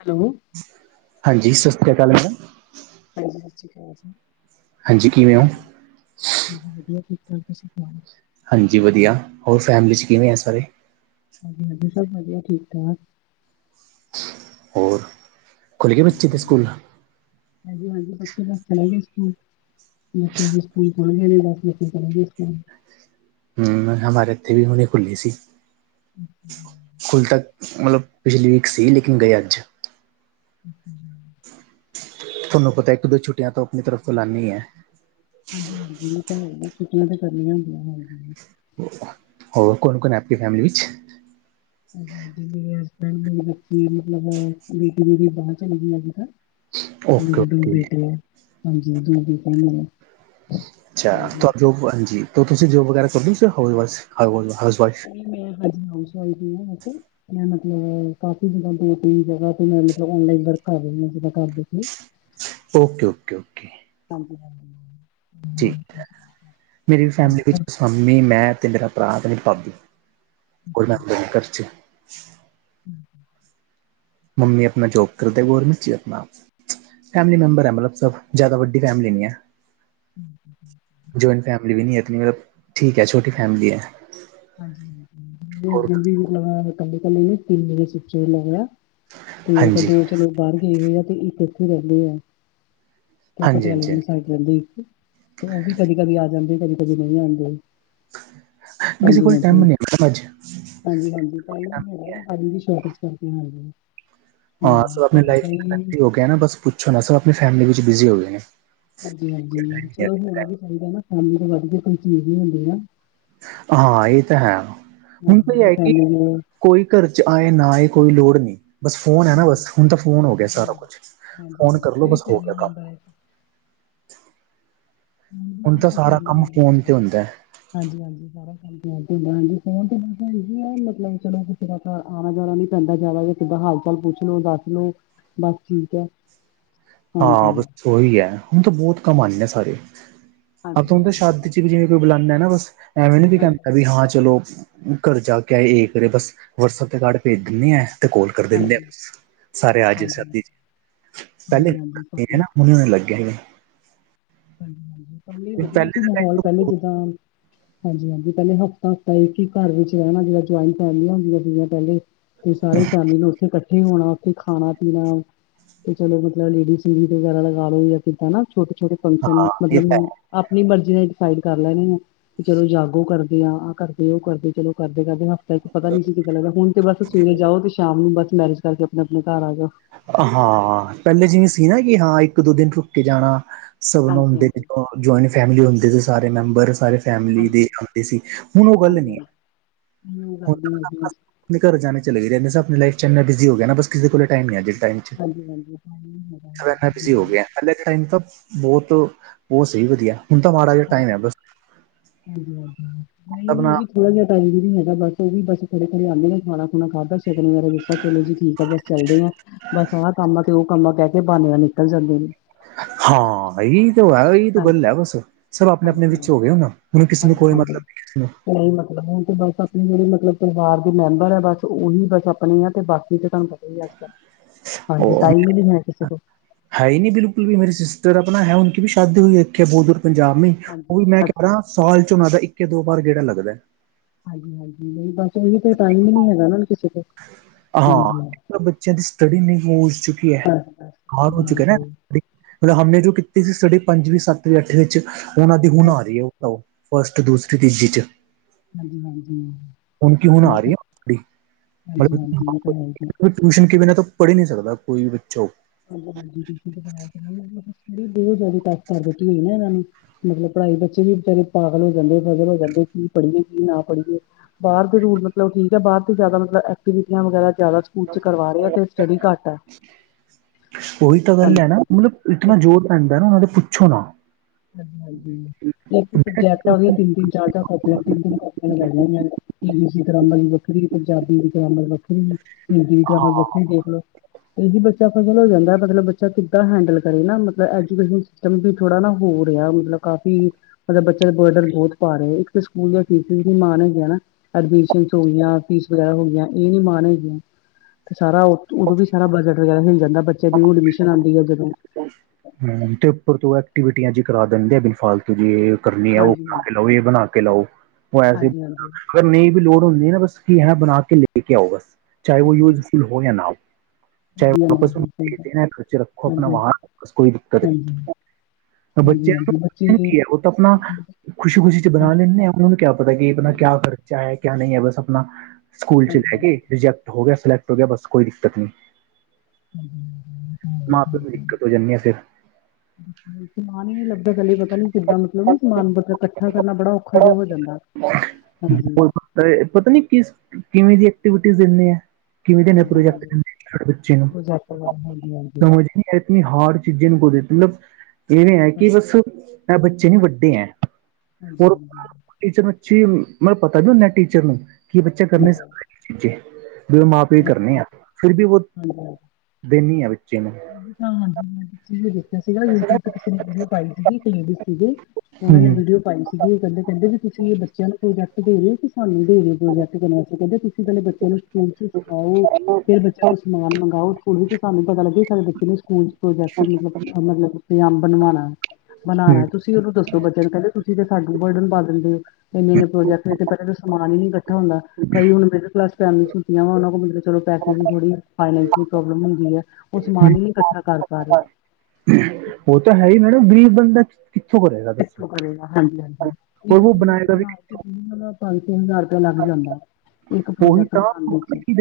Hello. ਹਾਂਜੀ ਸਤਿ ਸ਼੍ਰੀ ਅਕਾਲ madam. [unintelligible] ਹਾਂਜੀ ਕਿਵੇਂ ਹੋ ਵਧੀਆ ਠੀਕ ਠਾਕ ਤੁਸੀਂ ਸੁਣਾਓ? ਹਾਂਜੀ ਵਧੀਆ ਹੋਰ ਫੈਮਿਲੀ ਚ ਕਿਵੇਂ ਐ ਸਾਰੇ। ਹਾਂਜੀ ਸਭ ਵਧੀਆ ਠੀਕ ਠਾਕ। ਹੋਰ ਖੁੱਲ ਗਏ ਬੱਚੇ ਹਾਂਜੀ, ਦੇ ਹਾਂਜੀ, ਸਕੂਲ ਹਾਂਜੀ, ਹਾਂਜੀ ਬੱਚੇ ਤਾਂ ਚਲੇ ਗਏ ਸਕੂਲ। ਬੱਚੇ ਦੇ ਸਕੂਲ ਖੁੱਲ ਗੇ ਤੇ ਬਸ ਬੱਚੇ ਜਾਣਗੇ ਸਕੂਲ। ਹੂ ਹਮਾਰ ਇੱਥੇ ਵੀ ਹੁਣੀ ਖੁੱਲੀ ਸੀ। [inaudible] ਖੁੱਲ ਤਾਂ ਮਤਲਬ ਪਿਛਲੀ ਵੀਕ ਸੀ ਲੇਕਿਨ ਗਏ ਅੱਜ। [inaudible] ਤੁਹਾਨੂੰ ਪਤਾ ਇੱਕ ਦੋ ਛੁੱਟੀਆਂ ਤੋਂ ਆਪਣੀ ਤਰਫ਼ ਤੋ ਲਾਨੀ ਏ। ਹਾਂਜੀ, ਹਾਂਜੀ ਇਹ ਤਾਂ ਹੈ ਛੁਟੀਆਂ ਤਾਂ ਕਰਨੀਆਂ ਹੁੰਦੀਆਂ ਹਾਂਜੀ ਹੋਰ ਕੋਣ ਕੋਣ ਹੈ ਹੈਪੀ ਫੈਮਿਲੀ ਚ। ਜਿੰਨੀਆਂ ਹਸਬੈਂਡ [unintelligible] ਜਨਮ ਦਿਨ ਦਾ ਓਕੇ ਮੇਰੇ ਦੋ ਓਕੇ ਬੇਟੇ ਆ ਹਾਂਜੀ ਦੋ ਬੇਟੇ ਮੇਰੇ। ਅੱਛਾ ਹਾਂਜੀ। ਹਾਂਜੀ ਤੁਸੀਂ ਜੋਬ ਵਗੈਰਾ ਕਰਦੇ ਹੋ ਕੇ housewife housewife housewife. ਮੈਂ ਹਾਂਜੀ ਹਾਊਸ ਵਾਇਫ ਹਾਂ ਐਥੇ। ਮੈਂ ਮਤਲਬ ਕਾਫੀ ਦਿਨਾਂ ਤੋਂ ਕਈ ਜਗ੍ਹਾ ਤੋਂ ਮੈਂ ਔਨਲਾਈਨ ਵਰਕ ਕਰ ਰਹੀ ਹਾਂ ਕਾਵੇ ਤੇ। [inaudible] Okay, okay, okay. ਹਾਂਜੀ ਜੀ ਮੇਰੀ ਫੈਮਿਲੀ ਵਿੱਚ ਹਾਂਜੀ ਮੰਮੀ ਮੈਂ ਤੇ ਮੇਰਾ ਭਰਾ ਤੇ ਭਾਬੀ। ਕੋਈ ਨੀ ਮੈਂ [unintelligible] [inaudible] ਮੰਮੀ ਆਪਣਾ ਜੋਬ ਕਰਦੇ ਗੌਰਮੈਂਟ ਚ ਆਪਣਾ। ਫੈਮਿਲੀ ਮੈਂਬਰ ਹੈ ਮਤਲਬ ਸਭ ਜ਼ਿਆਦਾ ਵੱਡੀ ਫੈਮਿਲੀ ਨੀ ਹੈ। ਜੌਇੰਟ ਫੈਮਲੀ ਵੀ ਨਹੀਂ ਮਤਲਬ ਠੀਕ ਹੈ ਛੋਟੀ ਫੈਮਲੀ ਹੈ। ਹਾਂਜੀ ਹੋਰ [unintelligible] ਕਲੀ-ਕਲੀ ਮੇਰੀ ਸੁਚੀ ਜਗਾ। ਤੇ ਹਾਂਜੀ ਦੋ ਚਲੋ ਬਾਹਰ ਗਏ ਹੋਏ ਆ ਤੇ ਇੱਕ ਇੱਥੇ ਰਹਿੰਦੇ ਆ। ਤੇ ਹਾਂਜੀ ਪਟਿਆਲੇ ਹਾਂਜੀ ਹਾਂਜੀ ਵਾਲੀ ਸਾਈਡ ਰਹਿੰਦੀ ਤੇ ਉਹ ਵੀ ਕਦੀ ਕਦੀ ਆ ਜਾਂਦੇ ਕਦੀ ਕਦੀ ਨਹੀਂ ਆਂਦੇ। ਕਿਸੇ ਹਾਂਜੀ, ਕੋਲ ਟਾਈਮ ਹਾਂਜੀ, ਨਹੀਂ ਹੈ ਮੈਮ ਅੱਜ ਹਾਂਜੀ, ਹਾਂਜੀ [unintelligible] ਹਾਂ ਆਪਣੀ ਘਰ ਲਾਈਫ ਦਾ ਹੀ ਹੋ ਗਿਆ ਨਾ ਬਸ ਪੁੱਛੋ ਨਾ ਸਬ ਆਪਣੀ ਫੈਮਿਲੀ ਵਿੱਚ ਬਿਜ਼ੀ ਹੋ ਗਏ ਨੇ। ਹਾਂਜੀ, ਹਾਂਜੀ ਚਲੋ ਹੋਣਾ ਵੀ ਚਾਹੀਦਾ ਨਾ ਫੈਮਲੀ ਤੋਂ ਵੱਧ ਕੇ ਕੋਈ ਚੀਜ਼ ਨੀ ਹੁੰਦੀ ਆ। ਹਾਂ ਇਹ ਤਾਂ ਹੈ ਹੁਣ ਹਾਂਜੀ ਕੋਈ ਆਪਣੀ ਫੈਮਿਲੀ ਆਈਡੀਆ ਨੂੰ ਕੋਈ ਘਰ ਚ ਆਏ ਨਾ ਆਏ ਕੋਈ ਲੋੜ ਨਹੀਂ। ਬਸ ਫੋਨ ਹੈ ਨਾ ਹਾਂਜੀ ਬਸ ਹੁਣ ਤਾਂ ਫੋਨ ਹੋ ਗਿਆ ਹਾਂਜੀ ਸਾਰਾ ਕੁਛ ਹਾਂਜੀ ਫ਼ੋਨ ਕਰ ਲੋ ਇਹ ਵੀ ਬਸ ਹੋ ਫੈਮਿਲੀ ਗਿਆ ਕੰਮ। ਮੈਂਬਰ ਹੈ ਹੁਣ ਤਾਂ ਸਾਰਾ ਫੈਮਲੀ ਕੰਮ ਮੈਂਬਰ ਫੋਨ ਤੇ ਹੁੰਦਾ। ਹਾਂਜੀ, ਹਾਂਜੀ ਸਾਰਾ ਹਾਂ ਫੋਨ ਤੇ ਮੈਂ ਮਤਲਬ ਚਲੋ, ਕਿਸੇ ਦਾ ਘਰ ਆਣਾ-ਜਾਣਾ ਨੀ ਪੈਂਦਾ ਜਾਦਾ ਦੇਰ ਕਿਦਾਂ ਹਾਲ-ਚਾਲ ਪੁੱਛਲੋ, ਦੱਸਲੋ, ਬਸ ਠੀਕ ਐ। ਹਾਂ, ਬਸ ਉਹੀ ਐ। ਹੁਣ ਤਾਂ, ਬਹੁਤ ਕੰਮ ਆਂਉਂਦੇ ਆ ਸਾਰੇ। ਆਪ ਹਾਂਜੀ ਹਾਂਜੀ ਨਾਂ ਨੂੰ, ਤਾਂ ਹਾਂਜੀ ਸ਼ਾਦੀ'ਚ ਵੀ ਜਿਵੇਂ ਕੋਈ ਬੁਲਾਉਂਦਾ ਨਾ, ਬਸ ਐਵੇਂ ਨੀ ਵੀ ਹਾਂਜੀ ਕਹਿੰਦਾ, ਵੀ ਹਾਂ ਚਲੋ। ਘਰ ਜਾਕੇ ਆਏ, ਇਹ ਕਰੇ ਬਸ ਵਟਸਐਪ ਤੇ ਕਾਰਡ ਭੇਜ ਦਿੰਨੇ ਆ। ਤੇ ਕੋਲ ਕਰਦੇ ਦਿੰਨੇ ਆ, ਹਾਂਜੀ ਸਾਰੇ ਆਜੌ ਸਬ ਜੀ, ਹਾਂਜੀ ਪਹਿਲੇ ਹਾਂਜੀ ਪਹਿਲੇ ਉਹਨੁੰ ਏ ਲੱਗਿਆ ਹੀ ਏ। ਹਾਂਜੀ, ਪਹਿਲੇ ਵਧੀਆ ਸੀ, ਦਾ ਮਾਹੌਲ ਪਹਿਲੇ ਟਾਈਮ ਜਿੱਦਾਂ। ਹਾਂਜੀ-ਹਾਂਜੀ, ਪਹਿਲੇ ਹਫ਼ਤਾ-ਹਫ਼ਤਾ ਇੱਕ ਹੀ ਘਰ ਵਿੱਚ ਰਹਿਣਾ, ਜ ਜੁਆਇੰਟ ਫੈਮਿਲੀਆਂ ਹੁੰਦੀਆਂ ਸੀਗੀਆਂ ਪਹਿਲੇ। ਤੇ ਸਾਰੇ ਫੈਮਲੀ ਨੇ ਉੱਥੇ ਇਕੱਠੇ ਹੋਣਾ, ਉੱਥੇ ਖਾਣਾ-ਪੀਣਾ ਤੇ ਚਲੋ, ਮਤਲਬ ਲੇਡੀਜ਼ ਸੰਗੀਤ ਵਗੈਰਾ ਲਗਾ ਲਓਂਗੇ ਜਿਦਾਂ ਨਾ ਛੋਟੇ-ਛੋਟੇ ਫੰਕਸ਼ਨ, ਹਾਂ ਇਹ ਮਤਲਬ ਤਾਂ ਆਪਣੀ ਮਰਜ਼ੀ ਨਾਲ ਡਿਸਾਈਡ ਕਰ ਲੈਣੇ ਆ, ਵੀ ਚਲੋ ਜਾਗੋ ਕਰਦੇ ਆਂ, ਆਹ ਕਰਦੇ, ਉਹ ਕਰਦੇ ਚਲੋ ਕਰਦੇ-ਕਰਦੇ ਹਫ਼ਤਾ ਇੱਕ ਪਤਾ ਨੀ ਸੀ ਕਿਦਾਂ ਲੱਗਦਾ, ਹੁਣ ਤੇ ਬਸ ਸਵੇਰੇ ਜਾਓ, ਤੇ ਸ਼ਾਮ ਨੂੰ ਬਸ ਮੈਰਿਜ ਕਰਕੇ, ਅਪਣੇ-ਅਪਣੇ ਘਰ ਆ ਜਾਓ। ਹਾਂ। ਪਹਿਲੇ ਜਿਵੇਂ ਸੀ ਨਾ, ਕਿ ਹਾਂ ਇੱਕ-ਦੋ ਦਿਨ ਰੁਕਕੇ ਜਾਣਾ ਸਭ ਨੁੰ ਹੁੰਦੀ, ਹਾਂਜੀ-ਹਾਂਜੀ, ਅ ਜੁਆਇੰਟ ਫੈਮਿਲੀ ਹੁੰਦੀ ਸਾਰੇ ਮੈਂਬਰ, ਸਾਰੇ ਫੈਮਲੀ ਦੇ ਹਾਂਜੀ, ਆਉਂਦੇ ਸੀ, ਹੁਣ ਉਹ ਗੱਲ ਨਹੀਂ ਹੈ। ਹ ਗ [unintelligible] ਆਪਣੇ ਘਰ ਜਾਣੇ ਚਲੇ ਗਏਦੇੇ, ਆਪਣੀ ਲਾਈਫ'ਚ ਇੰਨਾ ਬਿਜੀ ਹੋਗੇ ਨਾ, ਬਸ ਕਿਸੇ ਕੋਲ ਟਾਈਮ ਨਹੀਂ ਆ, ਅੱਜ ਦੇ ਟਾਈਮ। ਚ ਹਾਂਜੀ-ਹਾਂਜੀ। ਸਭ ਇੰਨਾ ਬਿਜ਼ੀ ਹੋ ਗਿਆ ਪਹਿਲੇ ਦੇ ਟਾਈਮ ਤਾਂ ਬਹੁਤ, ਬਹੁਤ ਸਹੀ ਵਧੀਆ, ਹੁਣ ਤਾਂ ਮਾੜਾ ਜਿਹਾ ਟਾਈਮ ਹਾਂਜੀ-ਹਾਂਜੀ ਹੈ ਬਸ ਹਾਂਜੀ-ਹਾਂਜੀ, ਨਹੀਂ ਆਪਣਾ ਵੀ ਥੋੜਾ ਜਿਹਾ ਟਾਈਮ ਨੀ ਹੈਗਾ, ਬਸ ਉਹ ਵੀ ਬੱਸ ਖੜੇ-ਖੜੇ ਆਂਦੇ ਨੇ, ਖਾਣਾ-ਖੁਣਾ ਖਾਕਰ ਕ ਨ ਮੇਰਾ ਦਿੱਤਾ ਚਲੋ ਜੀ ਠੀਕ ਆ, ਬਸ ਚੱਲਦੇ ਆ, ਬਸ ਆਹ ਕੰਮ ਆ, ਤੇ ਉਹ ਕੰਮ‌ਦਾ ਕਹਿਕੇ, ਬਹਾਨੇ ਨਾਲ ਨਿਕਲ ਜਾਂਦੇ ਨੇ। ਹਾਂ, ਇਹੀ ਤੇ ਹੈਗਾ ਈ। ਏਹੀ ਤੋ ਹਾਂਜੀ, ਗੱਲ ਹੈ ਬਸ, ਸਭ ਆਪਣੇ-ਆਪਣੇ ਹਾਂਜੀ-ਹਾਂਜੀ, ਵਿੱਚ ਹੋ ਗਏ ਹੁਨ, ਹੁਨ ਕਿਸੇ ਨੂੰ ਕੋਈ ਮਤਲਬ ਨੀ, ਕਿਸੇ ਨੂੰ ਹੀ ਮਤਲਬ ਹੈ, ਤੇ ਬਸ ਆਪਣੇ ਜਿਹੜੇ ਮਤਲਬ ਪਰਿਵਾਰ ਦੇ ਮੈਂਬਰ ਆ ਬਸ, ਉਹੀ ਬਸ ਆਪਣੇ ਆ ਤੇ ਬਾਕੀ ਤੁਹਾਨੂੰ ਪਤਾ ਹੀ ਅੱਜ-ਕੱਲ, ਹਾਂਜੀ ਉਹ ਟਾਇਮ ਹੀ ਨਹੀ ਹੈ, ਕਿਸੇ ਕੋਲ। ਹੈ ਹੀ ਨਹੀਂ ਬਿਲਕੁਲ ਵੀ, ਮੇਰੇ ਸਿਸਟਰ ਆਪਣਾ ਹੈ, ਉਨਕੀ ਬੀ ਸ਼ਾਦੀ ਹੋਈ ਇੱਥੇ, ਬਹੁਤ ਦੂਰ ਪੰਜਾਬ ਮੇਂ। ਉਹ ਹਾਂਜੀ ਵੀ ਮੈਂ ਕਹਿ ਅੱਛਾ ਜੀ, ਭਰਾਂ, ਸਾਲ'ਚੋ ਓਹਨਾਂ ਦਾ ਇੱਕ ਕੇ, ਦੋ ਵਾਰ ਗੇੜਾ ਲੱਗਦਾ। ਹਾਂਜੀ-ਹਾਂਜੀ, ਨਹੀਂ ਬਸ ਇਹ ਤੇ ਟਾਈਮ ਹੀ ਨਹੀਂ ਹੈਗਾ ਨਾ ਕਿਸੇ ਕੋਲ। ਹਾਂ। ਹਾਂਜੀ ਇੱਟ ਬਸ-ਬਸ ਤਾਂ ਬੱਚਿਆਂ ਦੀ ਸਟੱਡੀ ਨਹੀਂ [unintelligible] ਚੁੱਕੀ ਹੈ ਹਾਰ ਹੋ ਚੁੱਕੇ ਨੇ। ਹਾਂਜੀ-ਹਾਂਜੀ, ਫ ਹਮਨੇ ਜੋ ਕੀਤੀ ਸੀ, ਸਟੱਡੀ ਪੰਜਵੀਂ, ਸੱਤਵੀਂ, ਅੱਠਵੀਂ'ਚ ਉਹਨਾਂ ਦੀ ਹੁਣ ਆ ਰਹੀ ਹੈ। ਫਸਟ, ਦੂਸਰੀ ਤੀਜੀ'ਚ। ਹਾਂਜੀ-ਹਾਂਜੀ। ਹੁਣ ਕੀ, ਹੁਣ ਆ ਰਹੀ ਹੈ, ਹਾਂਜੀ-ਹਾਂਜੀ ਇਹ ਤਾਂ ਹੈ ਹੀ ਹੈ। ਮਤਲਬ ਟਿਊਸ਼ਨ ਕਿ ਬੀਨਾਂ ਤੋ ਪੜ੍ਹ ਹੀ ਨਹੀਂ ਸਕਦਾ, ਕੋਈ ਵੀ ਬੱਚਾ ਹੋ। [unintelligible] ਕਰ ਦਿੱਤੀ ਹੈ, ਨਾ ਇਹਨਾਂ ਨੇ। ਮਤਲਬ, ਪੜ੍ਹਾਈ ਬੱਚੇ ਵੀ ਬੀਚਾਰੇ ਪਾਗਲ ਹੋ ਜਾਂਦੇ, ਪਜ਼ਲ ਹੋ ਜਾਂਦੇ, ਕੀ ਪੜ੍ਹੀਏ, ਕੀ ਨਾ ਪੜ੍ਹੀਏ। ਬਾਹਰ ਦੇ ਰੂਲ ਮਤਲਬ ਠੀਕ ਆ, ਬਾਹਰ ਤੇ ਜਿਆਦਾ ਐਕਟੀਵੀਟੀਆਂ ਵਗੈਰਾ ਜ਼ਿਆਦਾ ਸਕੂਲ'ਚ ਕਰਵਾ ਰਹੇ ਆ, ਤੇ ਸਟੱਡੀ ਘੱਟ ਆ। ਉਹੀ ਤਾਂ ਗੱਲ ਹੈ ਨਾ, ਮਤਲਬ, ਇਤਨਾ ਜ਼ੋਰ ਪੈਂਦਾ ਨਾ ਉਹਨਾਂ ਦੇ, ਪੁੱਛੋ ਨਾ। ਹਾਂਜੀ-ਹਾਂਜੀ, ਇੱਕ ਸਬਜੈਕਟ ਆ, ਉਹਦੀਆਂ ਤਿੰਨ-ਤਿੰਨ, ਚਾਰ-ਚਾਰ ਕਾਪੀਆਂ ਤਿੰਨ-ਤਿੰਨ ਕਾਪੀਆਂ ਲਗਾਂਈਆਂ ਹੋਈਆਂ ਨੇ, ਇੰਗਲਿਸ਼ ਦੀ ਗ੍ਰਾਮਰ ਦੀ ਵੱਖਰੀ, ਪੰਜਾਬੀ ਦੀ ਗ੍ਰਾਮਰ ਵੱਖ ਹਿੰਦੀ ਦੀ ਗ੍ਰਾਮਰ ਵੱਖਰੀ, ਦੇਖਲੋ। ਇਹੀ ਬੱਚਾ ਫਜ਼ਲ ਹੋ ਜਾਂਦਾ, ਮਤਲਬ ਬੱਚਾ ਕਿੱਦਾਂ ਹੈਂਡਲ ਕਰੇ ਨਾ, ਮਤਲਬ ਐਜੂਕੇਸ਼ਨ ਸਿਸਟਮ ਵੀ ਥੋੜਾ ਨਾ ਹੋ ਰਿਹਾ, ਮਤਲਬ ਕਾਫੀ ਮਤਲਬ ਬੱਚਿਆਂ ਤੇ ਬਰਡਨ ਬਹੁਤ ਪਾ ਰਹੇ, ਇੱਕ ਤੇ ਸਕੂਲ ਦੀਆਂ ਫੀਸੀਸ ਨੀ ਮਾਣ ਹੈਗਿਆ ਨਾ। ਐਡਮਿਸ਼ਨ ਚ ਹੋਈਆਂ ਫੀਸ ਵਗੈਰਾ ਹੋ ਗਈਆਂ ਇਹ ਨੀ ਮਾਣ ਹੈਗੀਆਂ। ਤੇ ਸਾਰਾ ਉਦੋਂ ਵੀ ਸਾਰਾ ਬਜਟ ਵਗੈਰਾ ਹਿਲ ਜਾਂਦਾ ਬੱਚਿਆਂ ਦੀ ਐਡਮਿਸ਼ਨ ਆਉਂਦੀ ਹੈ ਜਦੋਂ। ਹਮ ਤੇ ਉੱਪਰ ਤੋਂ ਐਕਟੀਵਿਟੀਆਂ ਜੀ ਕਰਾ ਦਿੰਦੇ ਆ ਬਿਨ ਫਾਲਤੂ ਜੀ। ਕਰਨੀ ਆ ਉਹ ਹਾਂਜੀ ਖ ਕੇ ਹਾਂਜੀ ਲਓ ਹਾਂਜੀ ਇਹ ਬਣਾ ਕੇ ਲਓ ਉਹ ਐਸੇ। ਹਾਂਜੀ ਹਾਂਜੀ ਅਗਰ ਨਹੀਂ ਵੀ ਲੋੜ ਹੁੰਦੀ ਨਾ ਬਸ ਹੈ ਬਣਾ ਕੇ ਲੈ ਕੇ ਆਓ ਬਸ। ਚਾਹੇ ਉਹ ਹਾਂਜੀ ਯੂਜਫੁਲ ਹੋ ਜਾ ਨਾ ਹੋ ਚਾਹੇ ਹਾਂਜੀ ਵਾਪਸ ਹਾਂਜੀ ਸਹੀ ਗੱਲ। ਦੇ ਨਾ ਖਰਚੇ ਰੱਖੋ। ਹਾਂਜੀ ਵਹਾਂ ਹਸ ਕੋਈ ਦਿੱਕਤ ਹਾਂਜੀ ਹਾਂਜੀ ਨਹੀਂ ਹਾਂਜੀ ਹਾਂਜੀ, ਬੱਚੇ ਬੱਚਿਆਂ ਕੀ ਹੈ ਉਹ ਤਾਂ ਆਪਣਾ। ਹਾਂਜੀ ਖੁਸ਼ੀ ਖੁਸ਼ੀ ਚ ਬਣਾ ਹਾਂਜੀ ਲੇੰਦੇ ਹੈ ਉਹਨਾਂ ਨੂੰ ਕਿਆ ਪਤਾ ਕਿ ਇਹ ਆਪਣਾ ਬਣਾ ਕਿਆ ਲੈਣਾ। ਕਰ। ਹੈ ਕਿਆ ਨਹੀਂ ਹੈ ਬਸ ਆਪਣਾ ਸਕੂਲ ਚ ਹਾਂਜੀ ਜਾਹਿ ਕੇ ਰਿਜੈਕਟ ਹੋ ਗਿਆ ਸਿਲੈਕਟ ਹੋ ਗਿਆ ਬਸ ਕੋਈ ਦਿੱਕਤ ਨਹੀਂ। ਹਮ ਹਮ ਹਮ। ਮਾਂ ਪਿਓ ਨੂੰ ਦਿੱਕਤ ਹੋ ਜਾਂਦੀ ਹੈ ਫਿਰ। ਹਮ। ਸਮਾਨ ਹੀ ਨੀ ਲੱਭਦਾ ਪਹਿਲੇ ਪਤਾ ਨੀ ਕਿੱਦਾਂ ਮਤਲਬ ਨਾ ਸਮਾਨ ਇਕੱਠਾ ਕਰਨਾ ਬੜਾ ਔਖਾ ਜਿਹਾ ਹੋ ਜਾਂਦਾ। ਹਾਂਜੀ। ਹੋਰ ਪਤਾ ਪਤਾ ਨੀ ਕਿਸ ਕਿਵੇਂ ਦੀ ਐਕਟੀਵਿਟੀ ਦੇਨੇ ਐ। ਕਿਵੇਂ ਦੇ ਦਿੰਦੇ ਨੇ ਹਾਂਜੀ ਪ੍ਰੋਜੈਕਟ ਹਾਂਜੀ ਸਾਡੇ ਬੱਚਿਆਂ ਪ੍ਰੋਜੈਕਟ ਵਗੈਰਾ ਹਾਂਜੀ ਹਾਂਜੀ ਨੂੰ। ਇਤਨੀ ਹਾਰਡ ਚੀਜ਼ੇ ਨੂੰ ਕੋਦੇ ਮਤਲਬ ਇਵੇਂ ਹੈ ਹਾਂਜੀ ਕਿ ਬਸ ਬੱਚੇ ਨੀ ਵੱਡੇ ਹੈ। ਹਾਂਜੀ ਹਾਂਜੀ। ਟੀਚਰ ਨੂੰ ਬੱਚੇ ਮੈ ਪਤਾ ਨਹੀ ਹੁੰਦਾ ਕਿ ਟੀਚਰ ਹੂੰ ਕੀ ਬੱਚਾ ਕਰ ਨਹੀਂ ਹਾਂਜੀ ਸਕਦਾ। ਵੀ ਮਾਂ ਪਿਓ ਕਰਨੇ ਹਾਂਜੀ ਆ ਫਿਰ ਵੀ ਉਹ ਹਾਂਜੀ, ਦੇਨੀ ਆ ਬੱਚੇ ਨੂੰ। [unintelligible] ਸੀਗਾ ਯੂਟਿਊਬ ਤੇ ਕਿਸੇ ਨੇ ਵੀਡੀਓ ਪਾਈ ਸੀਗੀ ਇੱਕ ਲੇਡੀਜ਼ ਸੀ ਹੂੰ ਉਹਨਾਂ ਨੇ ਵੀਡੀਓ ਪਾਈ ਸੀ। ਉਹ ਕਹਿੰਦੇ ਕਹਿੰਦੇ ਵੀ ਤੁਸੀਂ ਇਹ ਬੱਚਿਆਂ ਨੂੰ ਪ੍ਰੋਜਕਟ ਦੇ ਰਹੇ ਹੋ ਕੇ ਸਾਨੂੰ। ਕਹਿੰਦੇ ਤੁਸੀਂ ਕਹਦੇ ਬੱਚਿਆਂ ਨੂੰ ਸਕੂਲ ਚ ਸਿਖਾਓ ਫਿਰ ਬੱਚਿਆਂ ਕੋਲ ਸਮਾਨ ਮੰਗਾਓ। ਸਕੂਲ ਵਿੱਚ ਸਾਨੂੰ ਪਤਾ ਲੱਗ ਸਕਦਾ ਕਿਨੇ ਸਕੂਲ ਪ੍ਰੋਜੈਕਟਬ ਮਤਲਬ ਬਣਵਾਉਣਾ। ਹੂੰ ਬਣਾਉਣਾ ਤੁਸੀਂ ਉਹਨੂੰ ਦੱਸੋ ਬੱਚਿਆਂ ਨੂੰ ਕਹਿੰਦੇ ਤੁਸੀਂ ਤਾ ਸਾਨੂ ਬਰਡਨ ਪਾ ਦੇਂਦੇ ਓ। ਇੰਨੇ ਇਨ ਪ੍ਰੋਜੈਕਟ ਤੇ ਪਹਿਲਾਂ ਤਾਂ ਸਮਾਨ ਹੀ ਨ ਨਹੀਂ ਇਕੱਠਾ ਹੁੰਦਾ ਕਈ ਹੁ ਮਿਡਲ ਕਲਾਸ ਫੈਮੱਆਂ ਵਾ ਉਹਨਾਂ ਕੋਲ ਮਤ। ਚਲੋ ਪੈਸੇ ਦੀ ਥੋੜੀ ਫਾਇਨਾਂਸ ਪ੍ਰੋਬਲਮ ਹੁੰਦੀ ਹੈ ਉਹ ਸਮਾਨ ਹੂੰ ਨੀ ਇਕੱਠਾ ਕਰ ਪਾ ਰਹੇ। ਉਹ ਤਾਂ ਹੈ ਹੀ ਮੈਡਮ ਗ਼ਰੀਬ ਬੰਦਾ ਕਿੱਥੋਂ ਕਰੇਗਾ ਦੱਸੋ ਇਥੋਂ ਕਰੇਗਾ ਹਾਂਜੀ ਹਾਂਜੀ ਔਰ ਇੱਕ ਉਹ ਪ੍ਰੋਜੈਕਟ ਬਣਾਏਗਾ ਵੀ ਬਣਾ ਪੰਜ ਤਿੰਨ ਹਜ਼ਾਰ ਰੁਪਇਆ ਲੱਗ ਜਾਂਦਾ ਇੱਕ ਉਹੀ ਪ੍ਰੋਜੈਕਟ ਤਾਂ ਬਨਾਣ ਦੇ ਉਹ ਵਿੱਚ। ਨਹੀਂ।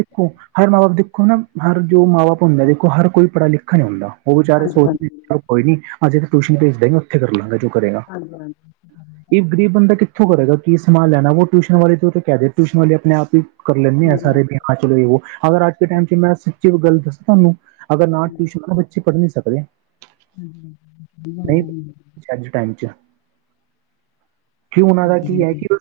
ਹਰ ਮਾਂ ਬਾਪ ਦੇਖੋ ਨਾ ਹਰ ਜੋ ਮਾਂ ਬਾਪ ਹੁੰਦਾ ਦੇਖੋ ਹਰ ਕੋਈ ਪੜ੍ਹਾ ਲਿਖਿਆ ਨਹੀਂ ਹੁੰਦਾ। ਉਹ ਵਿਚਾਰੇ ਹਾਂਜੀ ਹਾਂਜੀ ਸੋਚਦੇ ਕੋਈ ਨੀ ਅੱਜੇ ਤਾਂ ਟਿਊਸ਼ਨ ਭੇਜ ਦ ਕਰ ਲਾਂਗਾ ਜੋ ਕਰੇਗਾ ਹਾਂਜੀ ਹਾਂਜੀ ਇਹ ਗ਼ਰੀਬ ਬੰਦਾ ਕਿੱਥੋਂ ਕਰੇਗਾ ਕੀ ਸਮਾਨ ਲੈਣਾ ਵੋ ਟਿਊਸ਼ਨ ਵਾਲੇ ਤੋਂ ਤਾਂ ਕਹਿ ਦੇਓ ਟਿਊਸ਼ਨ ਵਾਲੇ ਆਪਣੇ ਆਪ ਹੀ। ਕਰ ਲੈਂਦੇ ਆਂ ਹਾਂਜੀ ਹਾਂਜੀ ਸਾਰੇ ਵੀ ਹਾਂ ਚਲੋ ਇਹੋ ਅਗਰ ਅੱਜ ਦੇ ਟੈਮ ਚ ਮੈਂ ਸੱਚੀ ਗੱਲ ਦੱਸਾਂ ਤੁਹਾਨੂੰ। ਅਗਰ ਨਾ ਟਿਊਸ਼ਨ ਹੋ ਤਾਂ ਬੱਚੇ ਪੜ੍ਹ ਨਹੀਂ ਸਕਦੇ। ਹਮ ਨਹੀਂ ਗੱਲ ਅੱਜ ਟਾਈਮ ਚ ਕਿ ਉਹਨਾਂ ਦਾ ਹਾਂਜੀ ਕੀ ਹੈ ਕਿ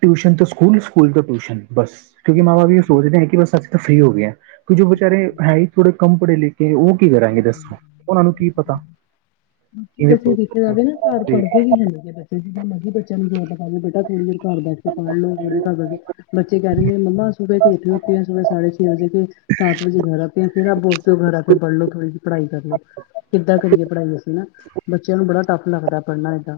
ਟਿਊਸ਼ਨ ਤੋਂ ਸਕੂਲ ਸਕੂਲ ਤੋਂ ਟਿਊਸ਼ਨ ਬਸ ਕਿਉਂਕਿ ਮਾਂ ਹਾਂਜੀ ਬਾਪ ਏ ਹਾਂਜੀ ਸੋਚਦੇ ਹੈ ਕਿ ਬਸ ਅਸੀਂ। ਫ੍ਰਰੀ ਹੋ ਗਿਆ ਕਿ ਜੋ ਬੇਚਾਰੇ ਹੈਈ ਥੋੜੇ ਕਮ ਪੜ੍ਹੇ ਲਿਖੇ ਉਹ। ਕੀ ਕਰਾਂਗੇ ਹਾਂਜੀ ਦੱਸੋ ਉਹਨਾਂ ਨੂੰ ਕੀ ਪਤਾ। ਕਿਵੇਂ ਵੈਸੇ ਦੇਖਿਆ ਜਾਵੇ ਨਾ ਘਰ ਪੜ੍ਹਦੇ ਪੜਦੇ ਵੀ ਹੈਗੇ ਨੀ ਬੱਚੇ ਜਿੱਦਾਂ ਮਰਜ਼ੀ ਬੱਚਿਆਂ ਨੂੰ ਜ਼ੋਰ ਲਗਾ ਲੋ ਬੇਟਾ ਥੋੜੀ ਦੇਰ। ਘਰ ਬੈਠਕੇ ਪੜ੍ਹ ਲੋ ਬੱਚੇ ਕਹਿ ਦੇਂਦੇ ਨੇ ਮੰਮਾ ਸ਼ੁਭਏ ਤੋਂ ਉਠੇ ਹੋਤੇ ਹੈ ਸਾਢੇ ਛੇ ਵਜੇ ਕੇ। ਸਤ ਵਜੇ ਘਰ ਆਤੇ ਹੈਂ ਫਿਰ ਆਪ ਬੋਲਦੇ ਹੋ ਘਰ ਆ ਕੇ ਪੜਲੋ। ਪੜ੍ਹਾਈ ਕਰ ਲਓ ਕਿੱਦਾਂ ਕਰੀਏ ਪੜ੍ਹਾਈ ਅਸੀਂ ਨਾ ਬੱਚਿਆਂ ਨੂੰ ਬੜਾ ਟੱਫ ਲੱਗਦਾ ਪੜ੍ਹਨਾ ਏਦਾਂ।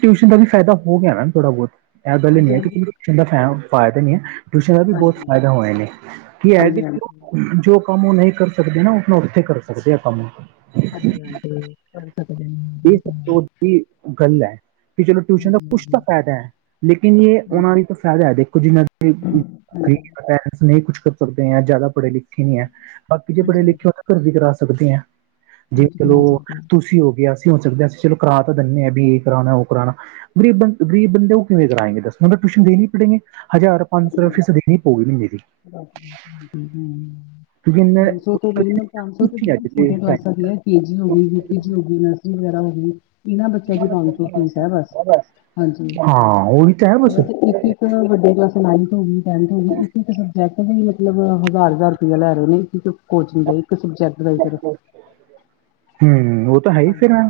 ਟਿਊਸ਼ਨ ਦਾ ਵੀ ਫਾਇਦਾ ਹੋ ਗਿਆ ਨਾ ਥੋੜਾ ਬਹੁਤ ਇਹ ਗੱਲ ਹੀ ਨੀ ਹਾਂਜੀ ਹੈ ਹਾਂਜੀ ਕ਼ੀ। ਦਾ ਫਾਇਦਾ ਨੀ ਹੈ ਟਿਊਸ਼ਨ ਦਾ ਵੀ ਬਹੁਤ ਫਾਇਦਾ ਹੋਆ ਨੇ ਕੀ ਹੈ ਕਿ ਹਾਂਜੀ ਹਾਂਜੀ ਜੋ। ਕੰਮ ਉਹ ਨਹੀਂ ਕਰ ਸਕਦੇ ਨਾ ਆਪ ਉੱਥੇ ਕਰ ਸਕਦੇ ਆ ਆਪਾਂ। ਹਾਂਜੀ ਹਾਂਜੀ ਕਰ ਸਕਦੇ। ਇਹ ਤਾ ਸਭ ਦੀ ਗੱਲ ਹੈ ਕਿ ਚਲੋ ਟਿਊਸ਼ਨ ਦਾ ਹਾਂਜੀ ਹਾਂਜੀ ਕੁਛ ਤਾਂ ਹਾਂਜੀ ਫ਼ਾਇਦਾ ਹੈ। ਲੇਕਿਨ, ਇਹ ਉਹਨਾਂ ਲਈ ਹਾਂਜੀ ਤਾਂ, ਫ਼ਾਇਦਾ ਦੇਖੋ ਜਿੰਨਾ ਨਹੀਂ ਹਾਂਜੀ ਕੁੱਛ ਕਰ ਸਕਦੇ ਆ, ਜ਼ਿਆਦਾ ਪੜ੍ਹੇ ਲਿਖੇ ਨੀ ਹੈ, ਬਾਕੀ ਜੇ ਪੜ੍ਹੇ ਹਾਂਜੀ ਲਿਖੇ ਹੋ ਤਾਂ, ਘਰ ਵੀ ਕਰਾ ਸਕਦੇ ਅ ਜੇ ਹਾਂਜੀ ਕਰਾ ਚਲੋ, ਸਕਦੇ ਤੁਸੀਂ ਹੋਗੇ ਅਸੀਂ ਹੋ ਸਕਦੇ ਹਾਂ, ਅਸੀਂ ਚਲੋ ਕਰਾ ਤਾਂ ਦਿੰਦੇ ਹਾਂ ਵੀ, ਇਹ ਕਰਾਉਣਾ ਉਹ ਕਰਾਉਣਾ ਗਰੀਬ ਬੰਦੇ -ਗਰੀਬ ਬੰਦੇ ਉਹ ਕਿਵੇਂ ਕਰਾਏਂ ਗੇ ਦਸ ਮਨਟ ਟਿਊਸ਼ਨ ਦੇਣੀ ਪੜੇਗੇ ਹਜ਼ਾਰ ਪੰਜ ਸੋ ਰਪਯਾ ਫੀਸ ਦੇਖਣੀ ਪਊਗੀ ਮੇਰੀ। ਹਮ [inaudible] ਕਿਉਂਕਿ ਇੰਨੇ ਪੰਜ ਸੌ ਤੇ ਮਿਨੀਮਮ ਪੰਜ ਸੌ ਕੁਛ ਤੋਂ ਨਹੀਂ ਬਿਲਕੁਲ ਅੱਜ ਦੇ ਛੋਟੇ ਕਲਾਸਾਂ ਟਾਈਮ ਦੀ ਹੈ। ਪੀ ਜੀ ਹੋ ਗਈ, ਪੀ ਜੀ ਹੋ ਗਈ ਨਰਸ। [unintelligible] ਇਨਾਂ ਬੱਚਿਆਂ ਦੀ ਪੰਜ ਸੌ ਫੀਸ ਹੈ ਬਸ ਹਾਂਜੀ ਹਾਂ ਉਹੀ ਤਾਂ ਹੈ ਬਸ ਹੋਰ ਤੇ ਇ ਕੀ ਕਇਯਾਂ ਵੱਡੀਆਂ ਕਲਾਸਾਂ ਨਾਈ ਥ ਵੀ, ਟੈਂਥ ਵੀ, ਇੱਕ ਇੱਕ ਸਬਜੈਕਟ ਵੀ ਲ ਮਤਲਬ ਹਜ਼ਾਰ-ਹਜ਼ਾਰ ਰੁਪਇਆ ਲੈ ਰਹੇ ਨੇ ਇਕ ਕੋਚਿੰਗ ਦਾ ਇੱਕ ਸਬਜੈਕਟ ਦਾ ਈ ਸਿਰਫ। ਹੂੰ ਓ ਹਾਂਜੀ।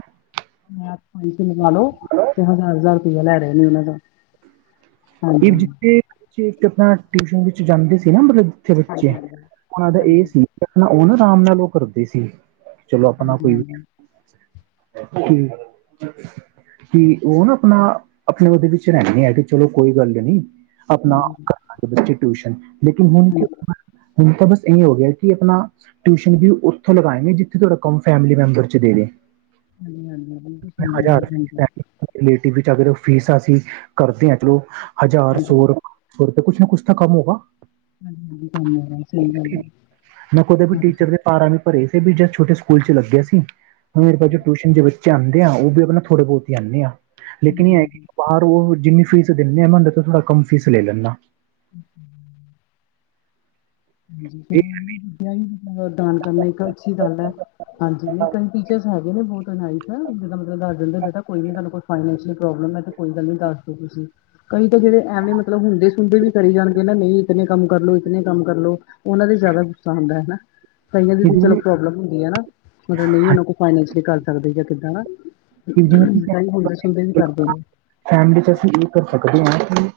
ਮੈਂ [unintelligible] ਲਵਾ ਲੋ ਤੇਂੌ ਹਜ਼ਾਰ- ਹਜ਼ਾਰ ਰੁਪਇਆ ਲੈ ਰਹੇ ਨੇ ਐਨਾਂ ਦਾ। ਏਹ ਹਾਂਜੀ ਜਿੱਥੇ ਬੱਚੇ ਆਪਣਾ ਟਿਊਸ਼ਨ ਵਿੱਚ ਜਾਂਦੇ ਸੀ ਨਾ ਮਤਲਬ ਥੇ ਹਾਂਜੀ ਬੱਚੇ ਹਾਂਜੀ ਉਨਾਂ ਦਾ ਏਹ ਹਾਂਜੀ ਸੀ ਓ ਨਾ ਆਰਾਮ ਨਾਲ ਓ ਕਰਦੇ ਸੀ‌ ਚਲੋ ਆਪਣਾ ਹਾਂਜੀ ਹਾਂਜੀ ਕੋਈ, ਹਾਂਜੀ ਜੀ-ਜੀ। ਕੀ ਉਹ ਨਾ ਆਪਣਾ। ਆਪਣੇ ਉਹਦੇ ਵਿੱਚ ਰਹਿੰਦੇ ਹੈ ਕਿ ਚਲੋ ਕੋਈ ਗੱਲ ਨੀ, ਆਪਣਾ ਕਰਨਾਟਕ ਟਿਊਸ਼ਨ ਲੇਕਿੰਨ ਹੁਣ ਹਾਂਜੀ ਕਿਉਂ ਹੁਣ ਤਾਂ ਬਸ ਇਹੀ ਹੋ ਗਿਆ ਕਿ ਆਪਣਾ ਟਿਊਸ਼ਨ ਵੀ ਉੱਥੋਂ ਲਗਾਏ ਗੇ ਜਿੱਥੇ ਤੁਹਾਡਾ ਕੰਮ ਫੈਮਿਲੀ ਮੈਂਬਰ ਚ ਦੇ ਰਹਿ ਹੈ। ਹਾਂਜੀ ਹਾਂਜੀ ਬਿਲਕੁਲ ਸਹੀ ਗੱਲ ਹਜ਼ਾਰ ਸੀ ਹੈ ਟੈਗ ਕਮੇਟੀ ਵਿੱਚ ਅਗਰ ਫੀਸਾਂ ਅਸੀਂ ਕਰਦੇ ਹਾਂ ਚਲੋ ਹਜ਼ਾਰ ਹਾਂਜੀ ਹਾਂਜੀ ਸੌ ਰ ਹੋਰ ਤਾਂ ਕੁਛ ਨਾ ਕੁਛ ਤਾਂ ਕੰਮ ਹੋਗਾ। ਹਾਂਜੀ ਹਾਂਜੀ ਕੰੰਨ [inaudible] ਮੈਂ ਕਦੇ ਵੀ ਟੀਚਰ ਦੇ ਪਾਰਾਂ ਵੀ ਪਰੇ ਸੀ ਵੀ ਜਦ ਛੋਟੇ ਸਕੂਲ ਚ ਲਗੇਯਾ ਸੀ। ਮੇਰੇ ਟਿਊਸ਼ਨ ਬੱਚੇ ਆਉਂਦੇ ਆ ਉਹ ਵੀ ਆਪਣਾ ਥੋੜੇ -ਬਹੁਤ ਹੀ ਆਉਂਣੇ ਆਂ, ਲੇਕਿਨ ਹਾਂਜੀ ਇਹ ਹੈ ਕਿ ਹਾਂਜੀ ਬਾਹ ਉਹ ਜਿੰਨੀ ਫੀਸ ਦਿੰਦੇ ਆ, ਥੋੜ੍ਹਾ ਕੰਮ ਫੀਸ ਲੈ ਲੈਂਦਾ। ਅ ਹਮ। ਹਂਜੀ ਦਾਨ ਦਵਾਈ ਕਰਨਾ ਇੱਕ ਅੱਛੀ ਗੱਲ ਹੈ। ਹਾਂਜੀ ਨਹੀਂ ਕਈ ਟੀਚਰ ਹੈਗ। ਜਿਨੇ ਵੀ ਫੋਨ ਕਰਨਾ ਇਦਰ, ਇਸਦਾ ਮਤਲਬ ਦਸ ਦੇਂਦੇ ਬੇਟਾ ਕੋਈ ਨੀ ਕੋ ਫਾਇਨੈਨਸ਼ੀਅਲ ਪ੍ਰੋਬਲਮ ਹੈ। ਤੇ ਕੋਈ ਗੱਲ ਨੀ ਦੱਸ ਦੇਸ਼ ਤੁਸੀਂ। ਕਈ ਤੇ ਜੇੜੇ ਐਵੇ ਮਤਲਬ ਹੁੰਦੇ ਸੁੰਦੇ ਵੀ ਕਰੀ ਜਾਣਗੇ ਨਾ ਨਈ ਇਤਨੇ ਕੰਮ ਕਰਲੋ, ਇਤਨੇ ਕੰਮ ਕਰਲੋ। ਔਨਾਂ ਤੇ ਜ਼ਿਆਦਾ ਗੁੱਸਾ ਆਂਦਾ ਹੈਨਾ। ਕਈਆਂ ਦੀ ਤੇ ਚਲੋ ਪ੍ਰੋਬਲਮ ਹੁੰਦੀ ਐ ਨਾ ਮਤਲਬ ਨਹੀਂ ਔਨਾਂ ਕੋ ਫਾਂਸੀ ਵੀ ਕਰ ਸਕਦੇ ਜਾ ਕਿੱਦਾ ਨਾ ਕਈ ਹੁੰਦੇ-ਸੁੰਦੇ ਵੀ ਕਰਦੇ ਜੇ। ਫੈਮਿਲੀ ਚ ਅਸੀਂ ਏਹ ਕਰ ਸਕਦੇ ਹਾਂ ਕਿ ਹੁਣ,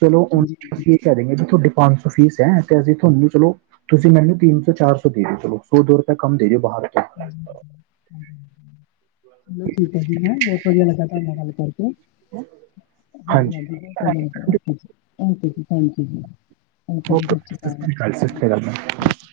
ਚਲੋ ਹੁ ਹਾਂਜੀ ਹਾਂਜੀ ਅਸੀ ਕਹਿ ਦਿੰਗੇ ਜੀ ਤੁਹਾਡੇ ਪੰਜ ਸੌ ਫ਼ੀਸ ਐ ਬੰਤ ਤੇ ਅਸੀਂ ਤੁਹਾਨੂੰ ਚਲੋ ਤੁਸੀਂ ਮੈਨੂੰ ਤਿੰਨ-ਸੌ, ਚਾਰ-ਸੌ ਦੇ ਦਿਓ ਚਲੋ ਸੋ-ਦੋ ਸੋ ਰੁਪਏ ਕੰਮ ਦੇ ਦਿਓ ਬਾਹਰ ਤੋਂ [inaudible] ਚਲੋ ਠੀਕ ਹੈ ਜੀ ਮੈਂ ਬਹੁਤ ਵਧੀਆ ਲੱਗਾ ਤੁਹਾਡੇ ਨਾਲ ਗੱਲ ਕਰਕੇ, ਹਾਂਜੀ ਹਾਂਜੀ। [unintelligible] ਓਕੇ ਜੀ, ਥੈਂਕਯੂ ਜੀ। ਓਕੇ ਜੀ ਸਤਿ ਸ੍ਰੀ ਅਕਾਲ, ਸ਼੍ਰੀ ਸਤਿ ਓਕੇ- ਸ਼੍ਰੀ ਅਕਾਲ ਮੈਮ ਥੈਂਕਯੂ।